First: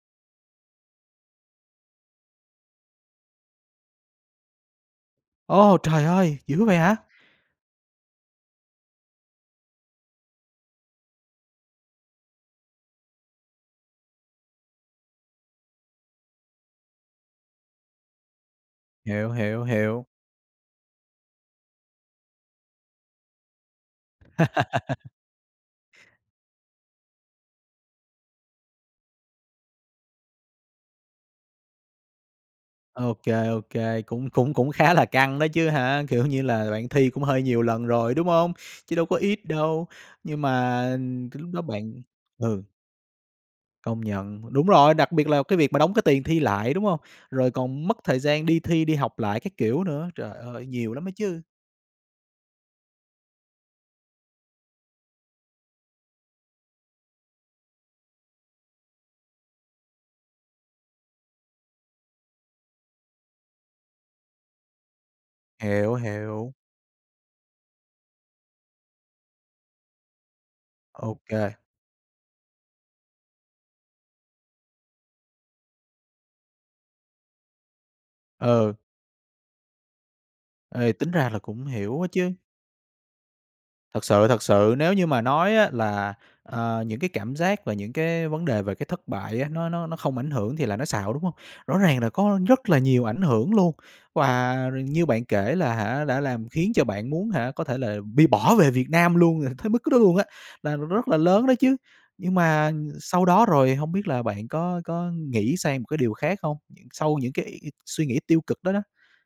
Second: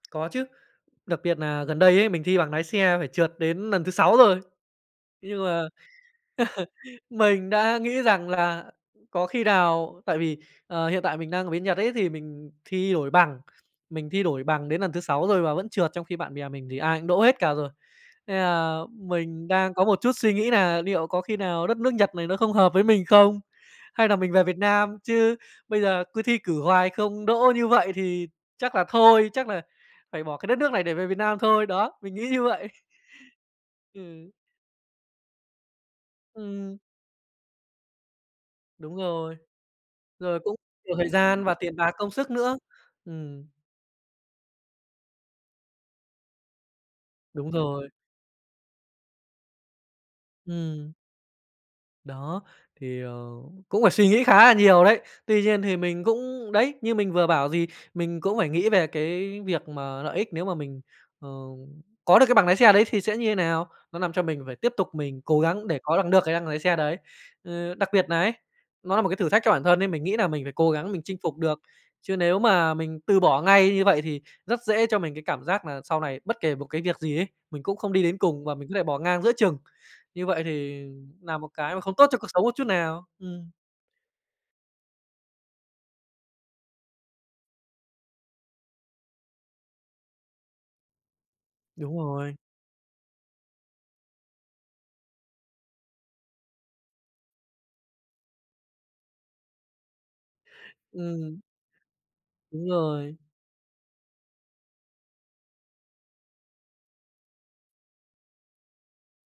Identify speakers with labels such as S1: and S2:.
S1: Có chứ, đặc biệt nà gần đây ấy, mình thi bằng nái xe phải trượt đến lần thứ 6 rồi. Thế nhưng mà
S2: Ô! Trời ơi, dữ vậy hả?
S1: mình đã nghĩ rằng là, ừm, có khi nào, tại vì, ờ, hiện tại mình đang ở bên Nhật ấy, thì mình thi đổi bằng. Mình thi đổi bằng đến lần thứ 6 rồi mà vẫn trượt, trong khi bạn bè mình thì ai cũng đỗ hết cả rồi, nên là
S2: Hiểu,
S1: mình
S2: hiểu,
S1: đang có một
S2: hiểu.
S1: chút suy nghĩ nà niệu có khi nào đất nước Nhật này nó không hợp với mình không, hay là mình về Việt Nam chứ bây giờ cứ thi cử hoài không đỗ như vậy thì chắc là thôi, chắc là phải bỏ cái đất nước này để về Việt Nam thôi, đó, mình nghĩ như vậy.
S2: Ô kê, ô
S1: Ừ.
S2: kê, cũng cũng cũng khá là căng đó chứ hả? Kiểu như là,
S1: Ừm.
S2: bạn thi cũng hơi nhiều lần rồi, đúng hông? Chứ
S1: Đúng
S2: đâu có
S1: rồi,
S2: ít đâu,
S1: rồi
S2: nhưng
S1: cũng
S2: mà,
S1: nhiều thời
S2: ừm, cái
S1: gian
S2: lúc
S1: và
S2: đó
S1: tiền bạc,
S2: bạn
S1: công sức nữa.
S2: ừ.
S1: Ừm.
S2: Công nhận, đúng rồi, đặc biệt là cái việc mà đóng cái tiền thi lại, đúng hông?
S1: Đúng
S2: Rồi còn
S1: rồi.
S2: mất thời gian đi thi, đi học lại các kiểu nữa, trời ơi,
S1: Ừm.
S2: nhiều lắm đó chứ.
S1: Đó, thì, ờ, cũng phải suy nghĩ khá là nhiều đấy. Tuy nhiên thì mình cũng đấy, như mình vừa bảo, gì, mình cũng phải nghĩ về cái việc mà lợi ích nếu mà mình, ờ, có được cái bằng nái xe đấy thì sẽ như thế nào, nó làm cho mình phải tiếp tục mình cố gắng để
S2: Hiểu,
S1: có bằng được cái bằng
S2: hiểu.
S1: lái xe đấy. Ờ, đặc biệt nà ấy, nó nà một cái thử thách cho bản thân ấy, mình nghĩ nà mình phải cố gắng mình
S2: Ô
S1: chinh phục
S2: kê.
S1: được. Chứ nếu mà mình từ bỏ ngay như vậy thì rất dễ cho mình cái cảm giác nà sau này bất kể một cái việc gì ấy, mình cũng không đi đến cùng và mình
S2: Ừ.
S1: có thể bỏ ngang giữa chừng, như vậy thì
S2: Ê, tính ra
S1: nà
S2: là
S1: một
S2: cũng
S1: cái mà không
S2: hiểu
S1: tốt
S2: á
S1: cho cuộc
S2: chứ.
S1: sống một chút nào. Ừm.
S2: Thật sự, thật sự nếu như mà nói á là, ờ, những cái cảm giác và những cái vấn đề về cái thất bại á, nó nó nó không ảnh hưởng thì là nói xạo, đúng hông? Rõ
S1: Đúng
S2: ràng là
S1: rồi.
S2: có rất là nhiều ảnh hưởng luôn, và r như bạn kể là hả, đã làm khiến cho bạn muốn hả có thể là bị bỏ về Việt Nam luôn, tới mức đó luôn á, là n rất là
S1: Ừm.
S2: lớn đó chứ. Nhưng
S1: Đúng
S2: mà, ừm,
S1: rồi.
S2: sau đó rồi hông biết là bạn có có nghĩ sang một cái điều khác không? Sau những cái suy nghĩ tiêu cực đó đó?